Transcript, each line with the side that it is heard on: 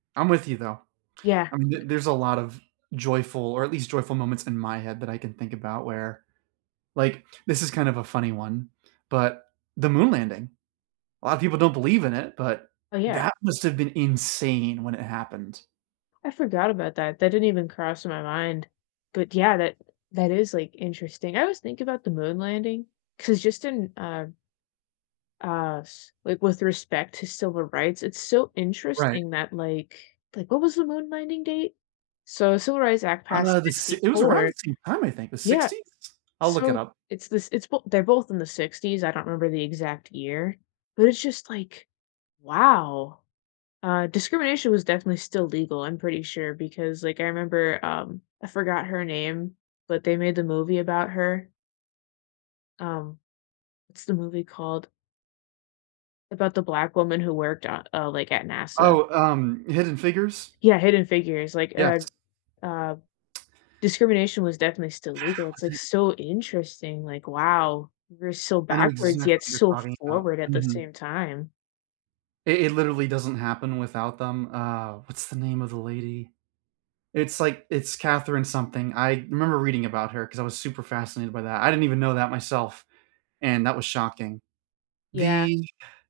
right: I'm with you though,
left: Yeah,
right: I mean th
left: c
right: there's a lot of joyful or at least joyful moments in my head that I can think about where, like, this is kind of a funny one, but the moon landing. A lot of people don't believe in it, but,
left: Oh yeah.
right: that must have been insane when it happened.
left: I forgot about that, that didn't even cross my mind, but yeah, that that is, like, interesting, I always think about the moon landing 'cause just in, uh uh, c like, with respect to civil rights, it's so
right: Right.
left: interesting that, like, like what was the moon landing date? So Civil Rights Act
right: Uh,
left: passed
right: the s it was around
left: '64
right: the same time, I think, the
left: Yeah,
right: 60s? I'll look it
left: so,
right: up.
left: it's this it's well they're both in the '60s, I don't remember the exact year, but it's just like, "Wow," uh, discrimination was definitely still legal, I'm pretty sure, because like I remember, um, I forgot her name, but they made the movie about her. Um, what's the movie called about the black woman who worked, uh, uh, like, at NASA?
right: Oh, um, Hidden Figures?
left: Yeah, Hidden Figures, like,
right: Yes.
left: uh, uh, discrimination was definitely still legal, it's
right: Was
left: like
right: it
left: so interesting, like, "Wow, we were so
right: I know
left: backwards
right: exactly
left: yet
right: what you're
left: so
right: talking about,
left: forward at the
right: mhm.
left: same time."
right: It it literally doesn't happen without them, uh, what's the name of the lady? It's, like, it's Catherine something, I remember reading about her because I was super fascinated by that, I didn't even know that myself and that was shocking.
left: Yeah.
right: The